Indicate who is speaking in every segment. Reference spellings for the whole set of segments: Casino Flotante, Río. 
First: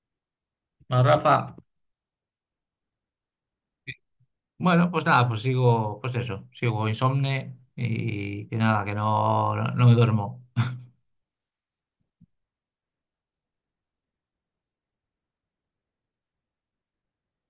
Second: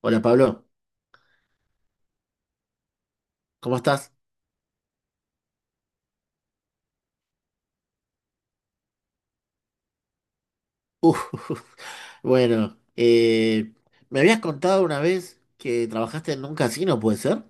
Speaker 1: Hola Pablo,
Speaker 2: Bueno, Rafa,
Speaker 1: ¿cómo estás?
Speaker 2: bueno, pues nada, pues sigo, pues eso, sigo insomne y que nada, que no, no, no me duermo.
Speaker 1: Uf, bueno, me habías contado una vez que trabajaste en un casino, ¿puede ser?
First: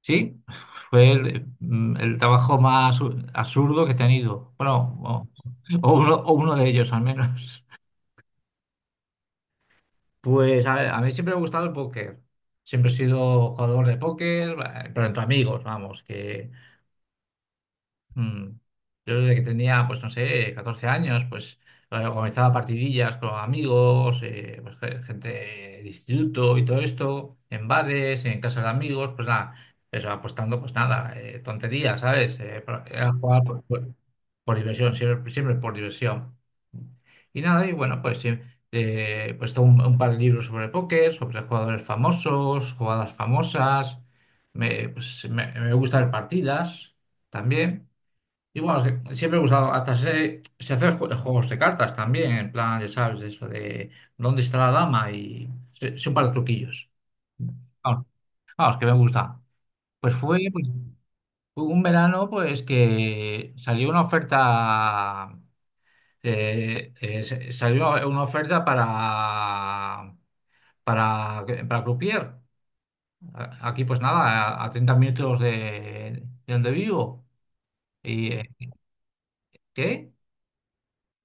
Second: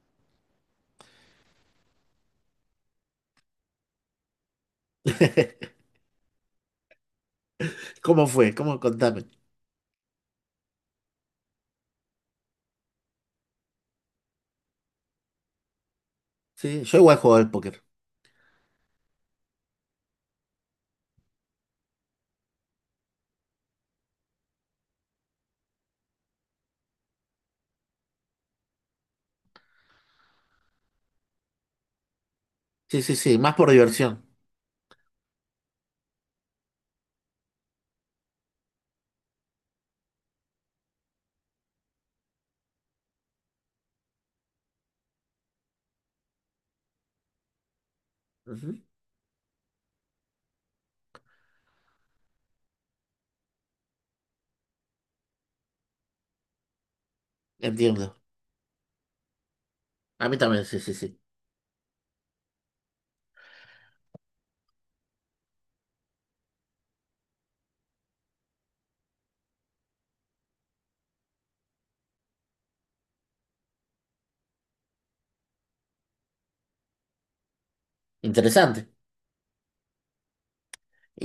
Speaker 2: Sí, fue el trabajo más absurdo que he tenido. Bueno, o, o uno, o uno de ellos al menos.
Speaker 1: ¿Cómo fue? ¿Cómo? Contame.
Speaker 2: Pues a ver, a mí siempre me ha gustado el póker. Siempre he sido jugador de póker, pero entre amigos, vamos, que
Speaker 1: Sí, yo igual juego al póker.
Speaker 2: Mm. Yo desde que tenía, pues no sé, 14 años, pues organizaba partidillas con amigos, pues, gente de instituto y todo esto, en bares, en casas de amigos, pues nada, eso apostando, pues nada, tonterías, ¿sabes?
Speaker 1: Sí,
Speaker 2: Era
Speaker 1: sí, sí,
Speaker 2: jugar
Speaker 1: más
Speaker 2: por,
Speaker 1: por
Speaker 2: por-
Speaker 1: diversión.
Speaker 2: por diversión, siempre, siempre por diversión. Y nada, y bueno, pues sí, pues tengo un par de libros sobre póker, sobre jugadores famosos, jugadas famosas, pues, me gusta ver partidas también. Y
Speaker 1: Ujú.
Speaker 2: bueno, siempre he usado, hasta se hacen juegos de cartas también, en plan, ya sabes, eso de dónde está la dama y son para truquillos. Vamos,
Speaker 1: Entiendo.
Speaker 2: vamos, que me gusta. Pues
Speaker 1: A mí también,
Speaker 2: pues,
Speaker 1: sí, sí, sí.
Speaker 2: fue un verano pues que salió una oferta, salió una oferta para, para Croupier. Aquí pues nada, a 30 minutos de donde vivo. ¿Y
Speaker 1: Interesante.
Speaker 2: qué?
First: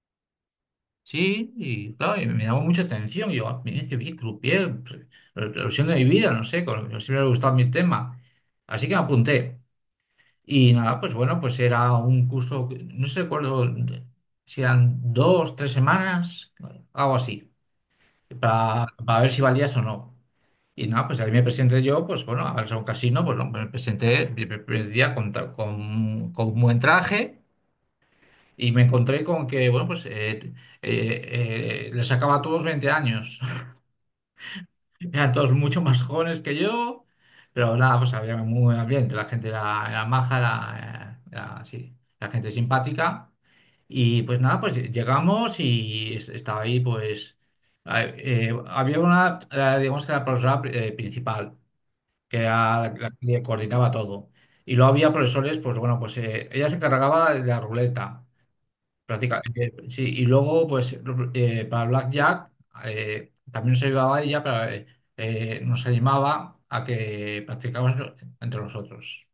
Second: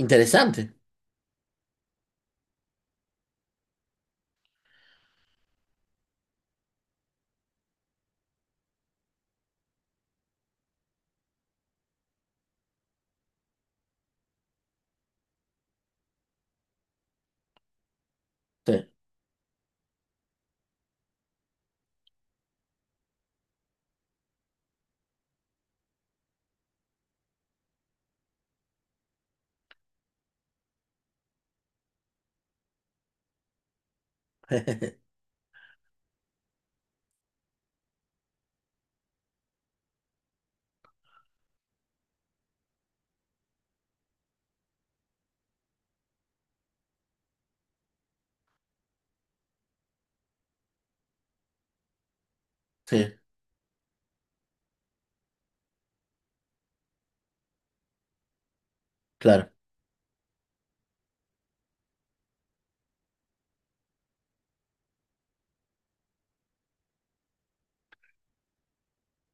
Speaker 1: Interesante.
Speaker 2: Sí, y claro, y me llamó mucha atención. Y yo, mira, que bien croupier, revolución de mi vida, no sé, siempre me ha gustado mi tema. Así que me apunté. Y nada, pues bueno, pues era un curso, no sé recuerdo si eran dos, tres semanas, algo así,
Speaker 1: Sí.
Speaker 2: para ver si valías o no. Y nada, pues ahí me presenté yo, pues bueno, a ver, a un casino, pues no, me presenté el primer día con un buen traje. Y me encontré con que, bueno, pues les sacaba a todos 20 años. Eran todos mucho más jóvenes que yo, pero nada, pues había muy buen ambiente. La gente era maja, era sí, la gente simpática. Y pues nada, pues llegamos y estaba ahí, pues había una, digamos que era la profesora principal, que era la
Speaker 1: Sí,
Speaker 2: que coordinaba todo. Y luego había profesores, pues bueno, pues ella se encargaba de la ruleta.
Speaker 1: claro.
Speaker 2: Prácticamente, sí. Y luego, pues, para Blackjack también se llevaba ella, pero nos animaba a que practicáramos entre nosotros.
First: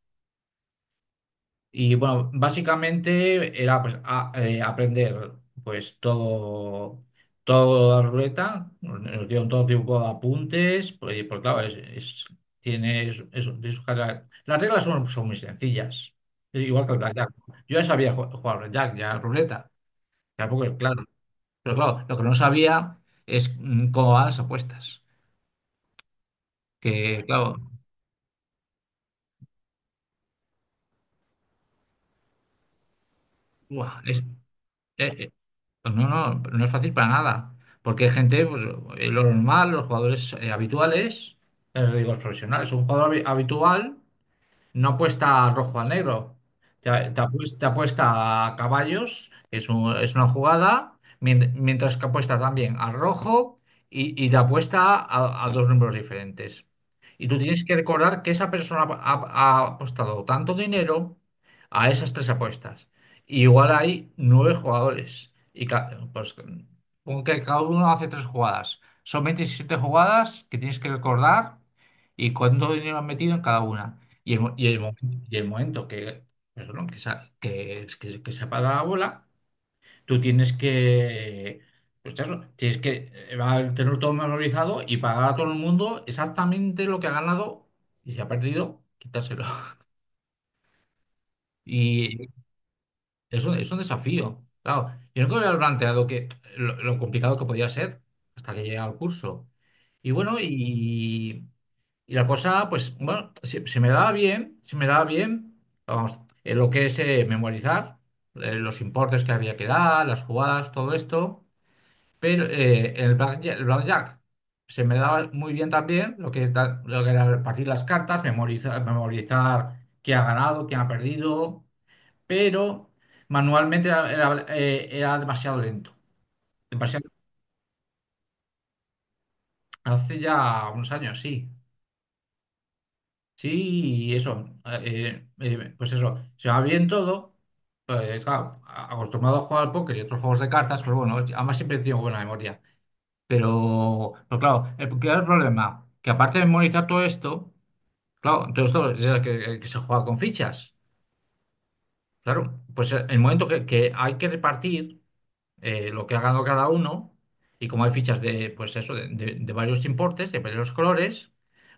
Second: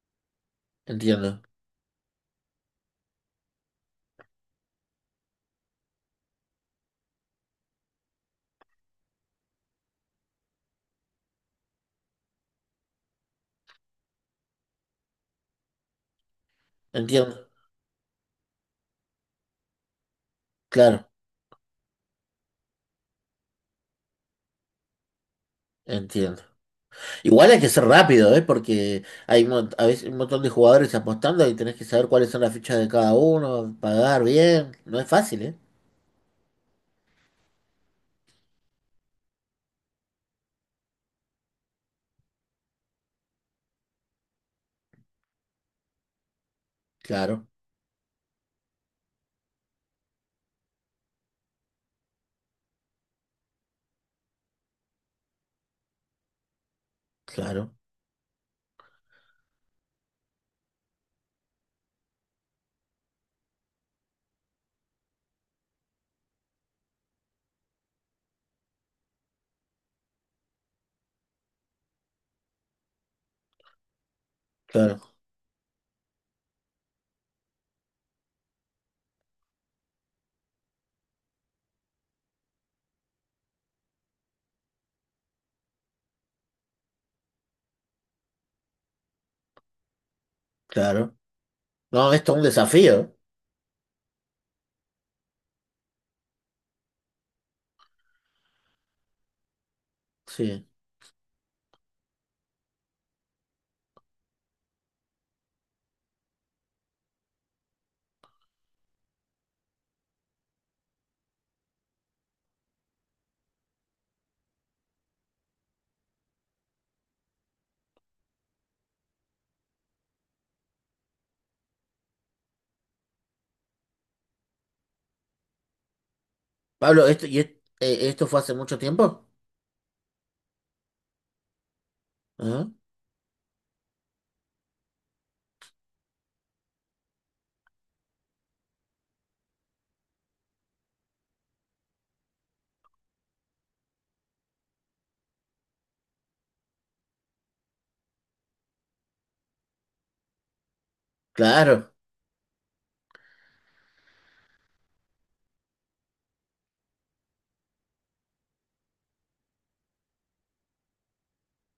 Speaker 1: Entiendo.
Speaker 2: Y bueno, básicamente era pues aprender pues todo, la ruleta, nos dieron todo tipo de apuntes, pues, porque claro, tiene tiene sus características. Las reglas son muy sencillas. Es igual que el Blackjack.
Speaker 1: Entiendo.
Speaker 2: Yo ya sabía jugar al Blackjack, ya a la ruleta. Tampoco, es claro.
Speaker 1: Claro.
Speaker 2: Pero claro, lo que no sabía es cómo van las apuestas.
Speaker 1: Entiendo.
Speaker 2: Que,
Speaker 1: Igual
Speaker 2: claro,
Speaker 1: hay que ser rápido, ¿eh? Porque hay un a veces un montón de jugadores apostando y tenés que saber cuáles son las fichas de cada uno,
Speaker 2: buah, es-
Speaker 1: pagar bien. No es
Speaker 2: eh, eh,
Speaker 1: fácil, ¿eh?
Speaker 2: pues no, no, no es fácil para nada. Porque hay gente, pues, lo normal, los jugadores habituales, ya os digo, los profesionales, un jugador habitual. No apuesta rojo al negro. Te, te
Speaker 1: Claro,
Speaker 2: apues- te apuesta, a caballos, que es una jugada, mientras que apuesta también al rojo y te apuesta a dos números diferentes. Y tú tienes
Speaker 1: claro,
Speaker 2: que recordar que esa persona ha apostado tanto dinero a esas tres apuestas. Y igual hay nueve jugadores. Y pues, pon que cada uno hace tres jugadas. Son 27 jugadas que tienes que recordar y cuánto dinero han metido en cada una. Y el, mo- y el, mo-
Speaker 1: claro,
Speaker 2: y el momento que, perdón, que, se ha- que se apaga la bola, tú tienes que, pues eso, tienes que va a tener todo memorizado y pagar a todo el mundo exactamente lo que ha ganado y si ha perdido, quitárselo.
Speaker 1: claro. No,
Speaker 2: Y
Speaker 1: esto es un desafío, ¿eh?
Speaker 2: es un desafío. Claro, yo nunca me había planteado que, lo complicado que podía ser hasta que llegué al curso. Y bueno,
Speaker 1: Sí.
Speaker 2: y la cosa, pues, bueno, se me daba bien, vamos, lo que es memorizar, los importes que había que dar, las jugadas, todo esto, pero el blackjack se me daba muy bien también, lo que, lo que era repartir las cartas, memorizar, memorizar quién ha ganado, quién ha perdido, pero manualmente era demasiado lento,
Speaker 1: Pablo,
Speaker 2: demasiado,
Speaker 1: esto, ¿esto fue hace mucho tiempo?
Speaker 2: hace ya unos años, sí.
Speaker 1: Ajá.
Speaker 2: Sí, y eso, pues eso, se va bien todo. Claro, acostumbrado a jugar al póker y otros juegos de cartas, pero bueno, además siempre he tenido buena memoria. Pero claro, ¿qué era el problema? Que aparte de memorizar todo esto, claro, todo esto es que se juega con fichas.
Speaker 1: Claro,
Speaker 2: Claro, pues el momento que hay que repartir lo que ha ganado cada uno, y como hay fichas de, pues eso, de varios importes, de varios colores,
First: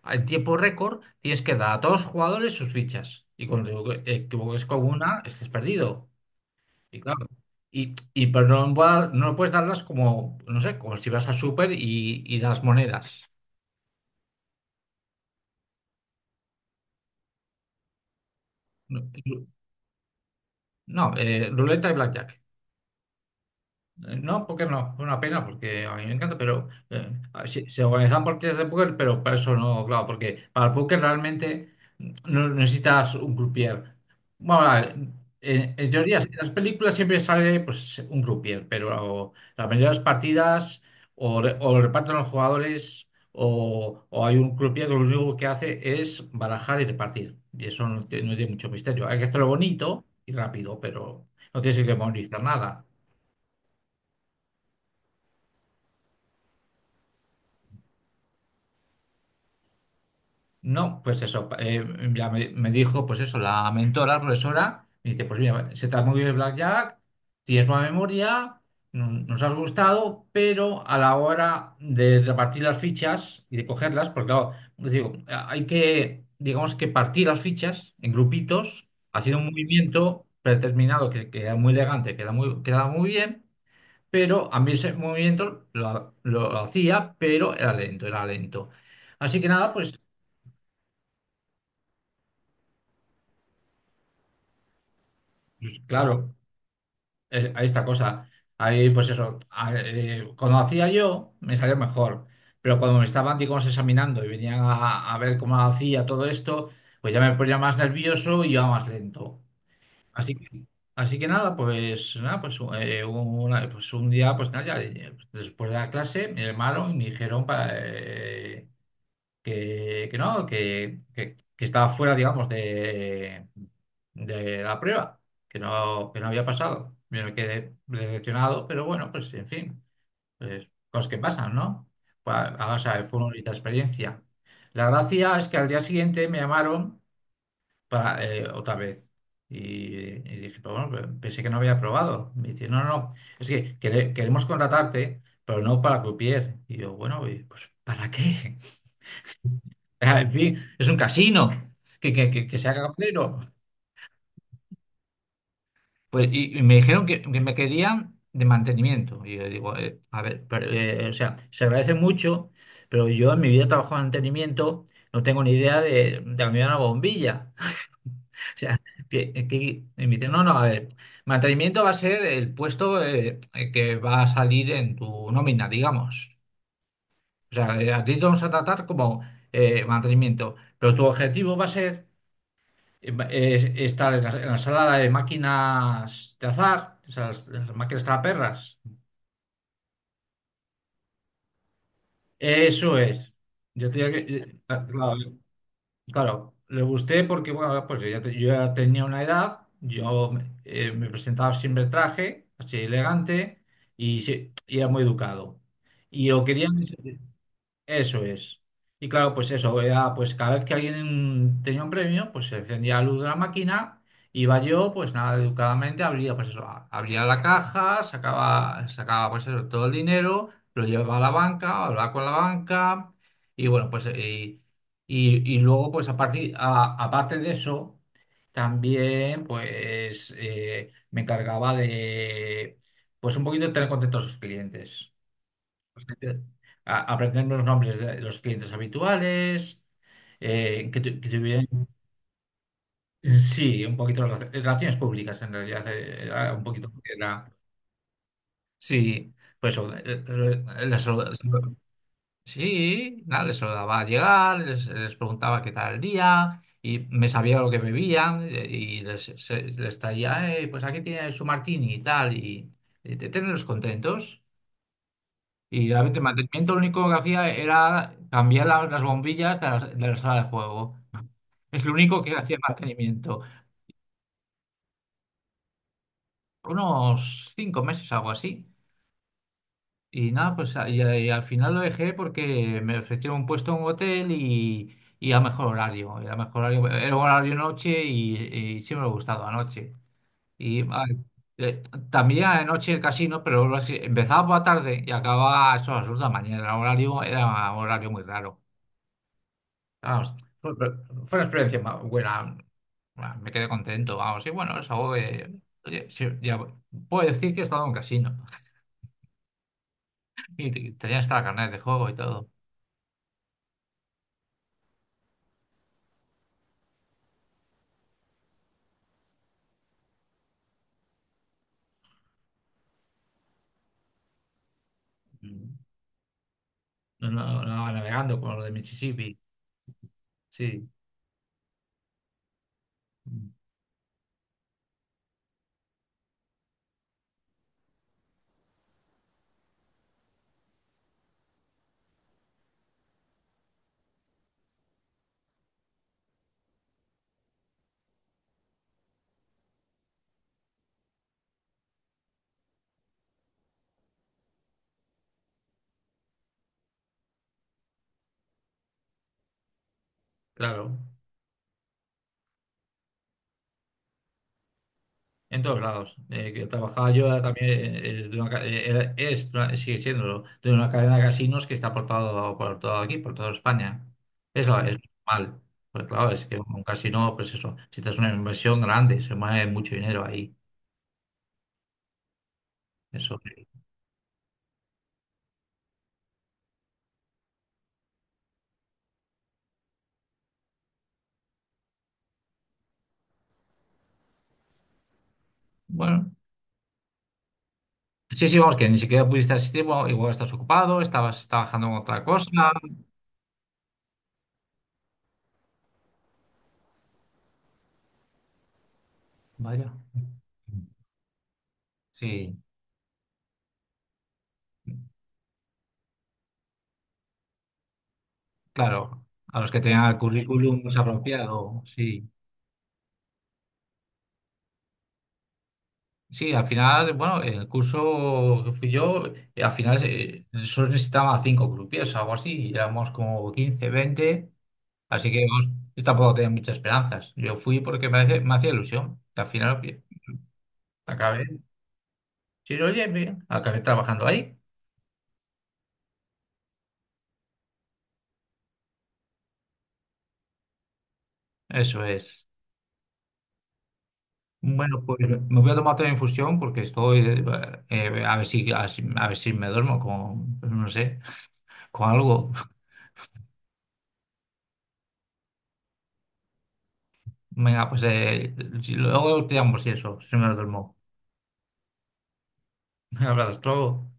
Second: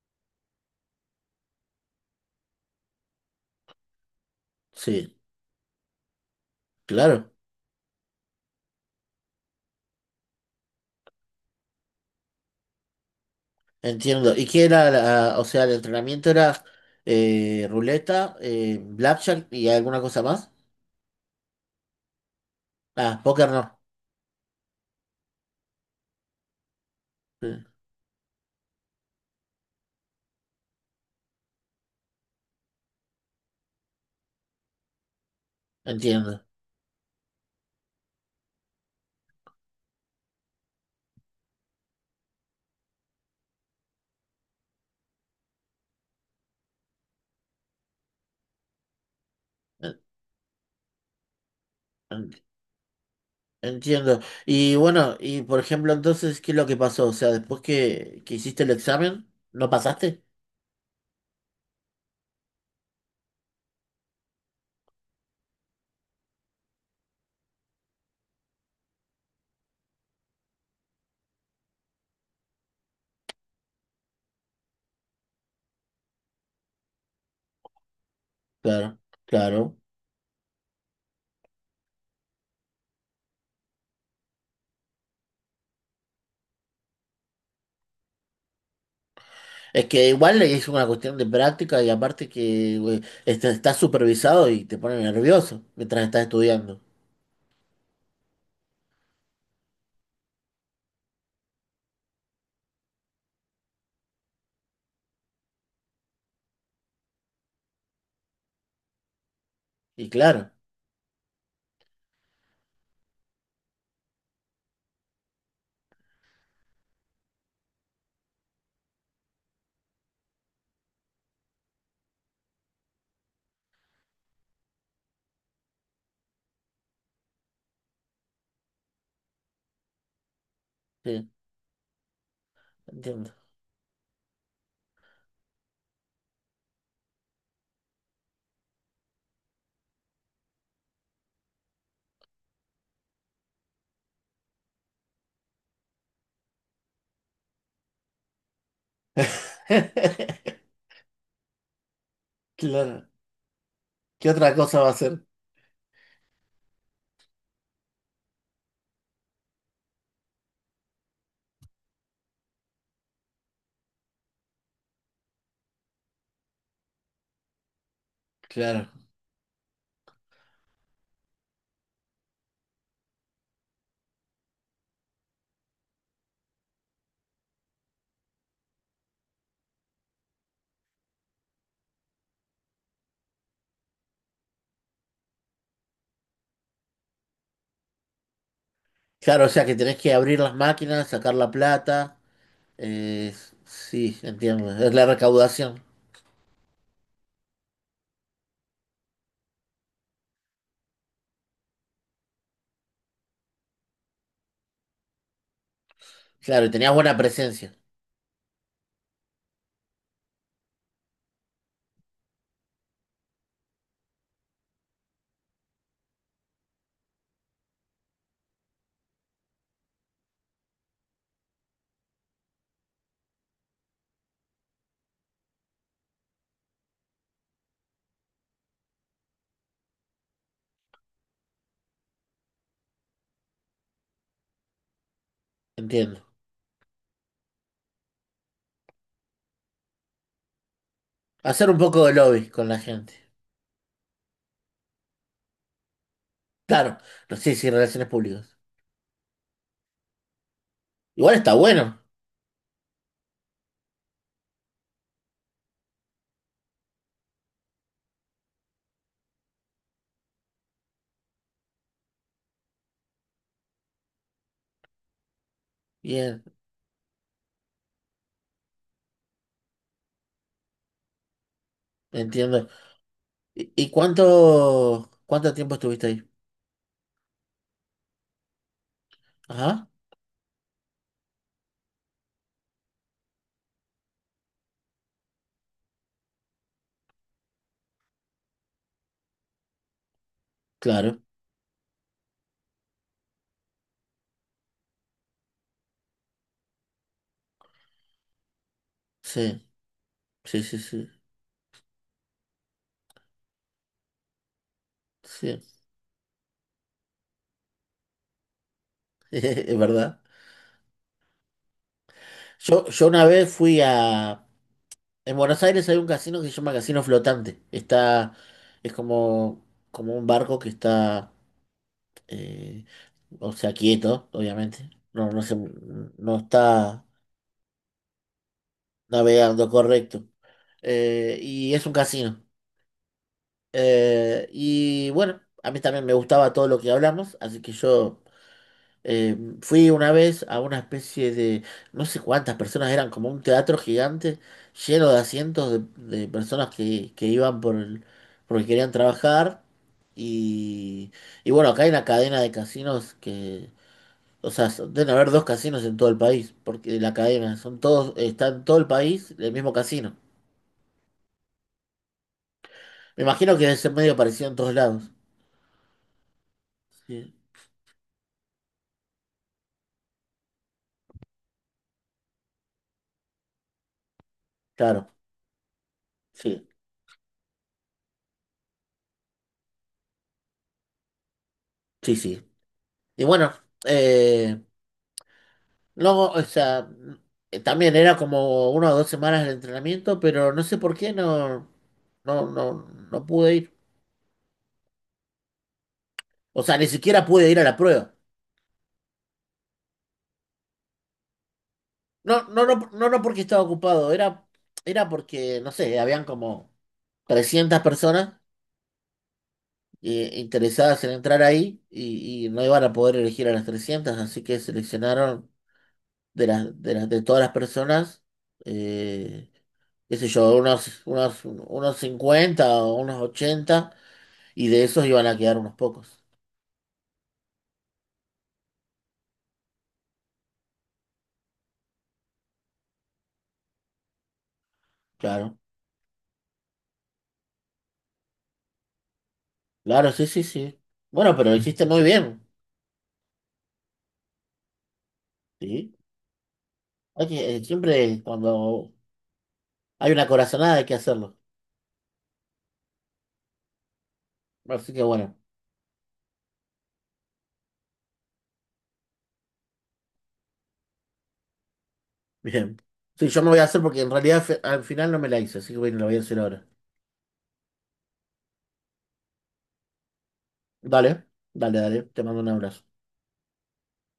Speaker 2: en tiempo récord tienes que dar a todos los jugadores sus fichas. Y cuando te equivoques con
Speaker 1: sí,
Speaker 2: una, estés perdido. Y claro.
Speaker 1: claro.
Speaker 2: Y pero no, no puedes darlas como, no sé, como si vas a super y, das monedas.
Speaker 1: Entiendo. ¿Y qué era o sea, el entrenamiento era ruleta, blackjack y alguna cosa más?
Speaker 2: No, ruleta y blackjack.
Speaker 1: Ah, póker no.
Speaker 2: No, porque no, es una pena, porque a mí me encanta, pero
Speaker 1: Sí.
Speaker 2: sí, se organizan partidas de póker, pero para eso no, claro, porque para el póker realmente no necesitas un croupier. Bueno, a ver, en teoría, si en
Speaker 1: Entiendo.
Speaker 2: las películas siempre sale pues, un croupier, pero la mayoría de las partidas o lo reparten los jugadores o hay un croupier que lo único que hace es barajar y repartir. Y eso no, tiene mucho misterio. Hay que hacerlo bonito y rápido, pero no tienes que memorizar nada.
Speaker 1: Entiendo. Y bueno, y por ejemplo, entonces, ¿qué es lo que pasó? O sea, después que hiciste el examen, ¿no pasaste?
Speaker 2: No, pues eso, ya me dijo, pues eso, la mentora, la profesora, me dice, pues mira, se te ha movido el blackjack, tienes buena memoria, nos has gustado, pero a la hora de repartir las fichas y de cogerlas, porque claro, os digo, hay que, digamos que partir las fichas en grupitos,
Speaker 1: Claro,
Speaker 2: haciendo un
Speaker 1: claro.
Speaker 2: movimiento predeterminado que queda muy elegante, queda muy bien, pero a mí ese movimiento lo hacía, pero era lento, era lento. Así que nada,
Speaker 1: Es
Speaker 2: pues
Speaker 1: que igual es una cuestión de práctica y aparte que güey, este, estás supervisado y te pone nervioso
Speaker 2: Pues,
Speaker 1: mientras estás
Speaker 2: claro,
Speaker 1: estudiando.
Speaker 2: hay esta cosa. Ahí, pues eso, cuando hacía yo, me salía mejor. Pero cuando me estaban, digamos, examinando y venían a ver cómo hacía todo esto, pues ya me ponía más nervioso y ya más lento.
Speaker 1: Y
Speaker 2: Así
Speaker 1: claro,
Speaker 2: que, así que nada, pues nada, pues, pues un día, pues nada, ya, después de la clase me llamaron y me dijeron para, que no, que estaba fuera, digamos, de la prueba, que no había pasado. Yo me quedé decepcionado, pero bueno, pues en fin, pues, cosas que
Speaker 1: sí,
Speaker 2: pasan, ¿no? Pues, o sea, fue una
Speaker 1: entiendo.
Speaker 2: bonita experiencia. La gracia es que al día siguiente me llamaron para, otra vez. Y dije, pues bueno, pensé que no había probado. Me dice, no, no, no, es que queremos contratarte, pero no para croupier. Y yo, bueno, pues ¿para qué? En fin, es un casino, que sea
Speaker 1: Claro.
Speaker 2: cabrero.
Speaker 1: ¿Qué otra cosa va a ser?
Speaker 2: Pues, y me dijeron que, me querían de mantenimiento. Y yo digo, a ver, pero, o sea, se agradece mucho, pero yo en mi vida he trabajado en mantenimiento, no tengo ni idea de cambiar una bombilla. O sea,
Speaker 1: Claro.
Speaker 2: que, que- y me dicen, no, no, a ver, mantenimiento va a ser el puesto que va a salir en tu nómina, digamos. O sea, a ti te vamos a tratar como mantenimiento, pero tu objetivo va a ser. Está en la sala de máquinas de azar, esas las máquinas tragaperras.
Speaker 1: Claro, o sea que tenés que abrir las máquinas, sacar la plata.
Speaker 2: Eso
Speaker 1: eh,
Speaker 2: es. Yo tenía
Speaker 1: sí,
Speaker 2: que,
Speaker 1: entiendo. Es la
Speaker 2: claro,
Speaker 1: recaudación.
Speaker 2: claro, le gusté porque, bueno, pues yo ya, yo ya tenía una edad, yo me presentaba siempre en traje, así elegante y, y era muy educado. Y lo
Speaker 1: Claro, y
Speaker 2: querían.
Speaker 1: tenías buena presencia.
Speaker 2: Eso es. Y claro, pues eso, era, pues cada vez que alguien tenía un premio, pues se encendía la luz de la máquina, iba yo, pues nada, educadamente abría, pues eso, abría la caja, sacaba pues eso, todo el dinero, lo llevaba a la banca, hablaba con la banca, y bueno, pues y luego, pues aparte de eso, también pues me encargaba de pues un poquito de tener contentos a sus clientes,
Speaker 1: Entiendo.
Speaker 2: aprender los nombres de los clientes habituales, que, que tuvieran,
Speaker 1: Hacer un poco de lobby con la gente.
Speaker 2: sí, un poquito de relaciones públicas en realidad, era un poquito
Speaker 1: Claro,
Speaker 2: lo que
Speaker 1: no
Speaker 2: era,
Speaker 1: sé si relaciones públicas.
Speaker 2: sí, pues eso,
Speaker 1: Igual está bueno.
Speaker 2: sí, nada, les saludaba al llegar, les preguntaba qué tal el día. Y me sabía lo que bebían, y les traía, pues aquí tiene su martini y tal", y, tenerlos contentos. Y el
Speaker 1: Bien,
Speaker 2: mantenimiento lo único que hacía era cambiar las bombillas de la, sala de juego. Es lo único que hacía
Speaker 1: entiendo.
Speaker 2: mantenimiento.
Speaker 1: Y cuánto, cuánto tiempo estuviste ahí?
Speaker 2: Unos 5 meses, algo así.
Speaker 1: Ajá,
Speaker 2: Y nada, pues y al final lo dejé porque me ofrecieron un puesto en un hotel y, a mejor horario. Era mejor horario, era horario noche y siempre me ha gustado anoche. Y
Speaker 1: claro.
Speaker 2: eh, también anoche el casino, pero empezaba por la tarde y acababa a eso, a las 2 de la mañana. El horario era un horario muy raro.
Speaker 1: Sí,
Speaker 2: Vamos,
Speaker 1: sí,
Speaker 2: fue,
Speaker 1: sí, sí.
Speaker 2: fue una experiencia buena. Bueno, me quedé contento, vamos. Y bueno, es algo que.
Speaker 1: Sí,
Speaker 2: Oye, sí, ya puedo decir que he estado en un casino.
Speaker 1: es verdad.
Speaker 2: Y tenía hasta la carnet de juego y todo.
Speaker 1: Yo una vez fui a... En Buenos Aires hay un casino que se llama Casino Flotante. Está... Es como, como un barco que está... eh, o sea, quieto, obviamente. No, no se,
Speaker 2: Mm.
Speaker 1: no está.
Speaker 2: No, no, no, navegando con lo de Mississippi.
Speaker 1: Navegando, correcto.
Speaker 2: Sí,
Speaker 1: Y es un casino.
Speaker 2: mm,
Speaker 1: Y bueno, a mí también me gustaba todo lo que hablamos, así que yo, eh, fui una vez a una especie de, no sé cuántas personas eran, como un teatro gigante lleno de asientos de personas que iban por el, porque querían trabajar. Y, y bueno, acá hay una cadena de casinos que, o sea, deben haber dos casinos en todo el país, porque la cadena, son todos, está en todo el país el mismo casino.
Speaker 2: claro.
Speaker 1: Me imagino que debe ser medio parecido en todos lados.
Speaker 2: En todos lados. Que trabajaba
Speaker 1: Sí.
Speaker 2: yo también, es, de una ca- era- es una- sigue siendo de una cadena de casinos que está por todo aquí, por toda España. Es
Speaker 1: Claro,
Speaker 2: normal. Pues claro, es que
Speaker 1: sí,
Speaker 2: un casino, pues eso, si te es una inversión grande, se mueve mucho dinero ahí.
Speaker 1: sí, sí. Y
Speaker 2: Eso.
Speaker 1: bueno, eh, luego, o sea, también era como una o dos semanas de entrenamiento, pero no sé por qué no, no, no, no pude ir.
Speaker 2: Bueno.
Speaker 1: O sea, ni siquiera pude ir a la prueba.
Speaker 2: Sí, sí, vamos, que ni siquiera pudiste asistir, bueno, igual estás ocupado, estabas trabajando en otra
Speaker 1: No, no,
Speaker 2: cosa.
Speaker 1: no, no, no porque estaba ocupado, era, era porque, no sé, habían como 300 personas
Speaker 2: Vaya.
Speaker 1: interesadas en entrar ahí y
Speaker 2: Sí,
Speaker 1: no iban a poder elegir a las 300, así que seleccionaron de las de las de todas las personas,
Speaker 2: claro.
Speaker 1: eh,
Speaker 2: A los que tengan el
Speaker 1: qué sé yo,
Speaker 2: currículum pues, apropiado,
Speaker 1: unos
Speaker 2: sí.
Speaker 1: 50 o unos 80 y de esos iban a quedar unos pocos.
Speaker 2: Sí, al final, bueno, en el curso que fui yo, al final solo necesitaba cinco grupos o algo así, y éramos como 15, 20, así que
Speaker 1: Claro,
Speaker 2: vamos, yo tampoco tenía muchas esperanzas. Yo fui porque me hacía ilusión, que al final oye,
Speaker 1: claro, sí, sí, sí. Bueno,
Speaker 2: acabé,
Speaker 1: pero lo hiciste muy bien,
Speaker 2: sí, oye, bien, acabé trabajando ahí.
Speaker 1: ¿sí? Siempre cuando hay una corazonada hay que hacerlo.
Speaker 2: Eso es.
Speaker 1: Así que
Speaker 2: Bueno, pues
Speaker 1: bueno,
Speaker 2: me voy a tomar otra infusión porque estoy, a ver si, a ver si me duermo con, no sé, con algo.
Speaker 1: bien. Sí, yo me voy a hacer porque en realidad al final no me la hice, así que bueno, la voy a hacer ahora.
Speaker 2: Venga, pues luego te llamo si eso, si me duermo.
Speaker 1: Dale, dale, dale, te mando un abrazo.
Speaker 2: Un abrazo.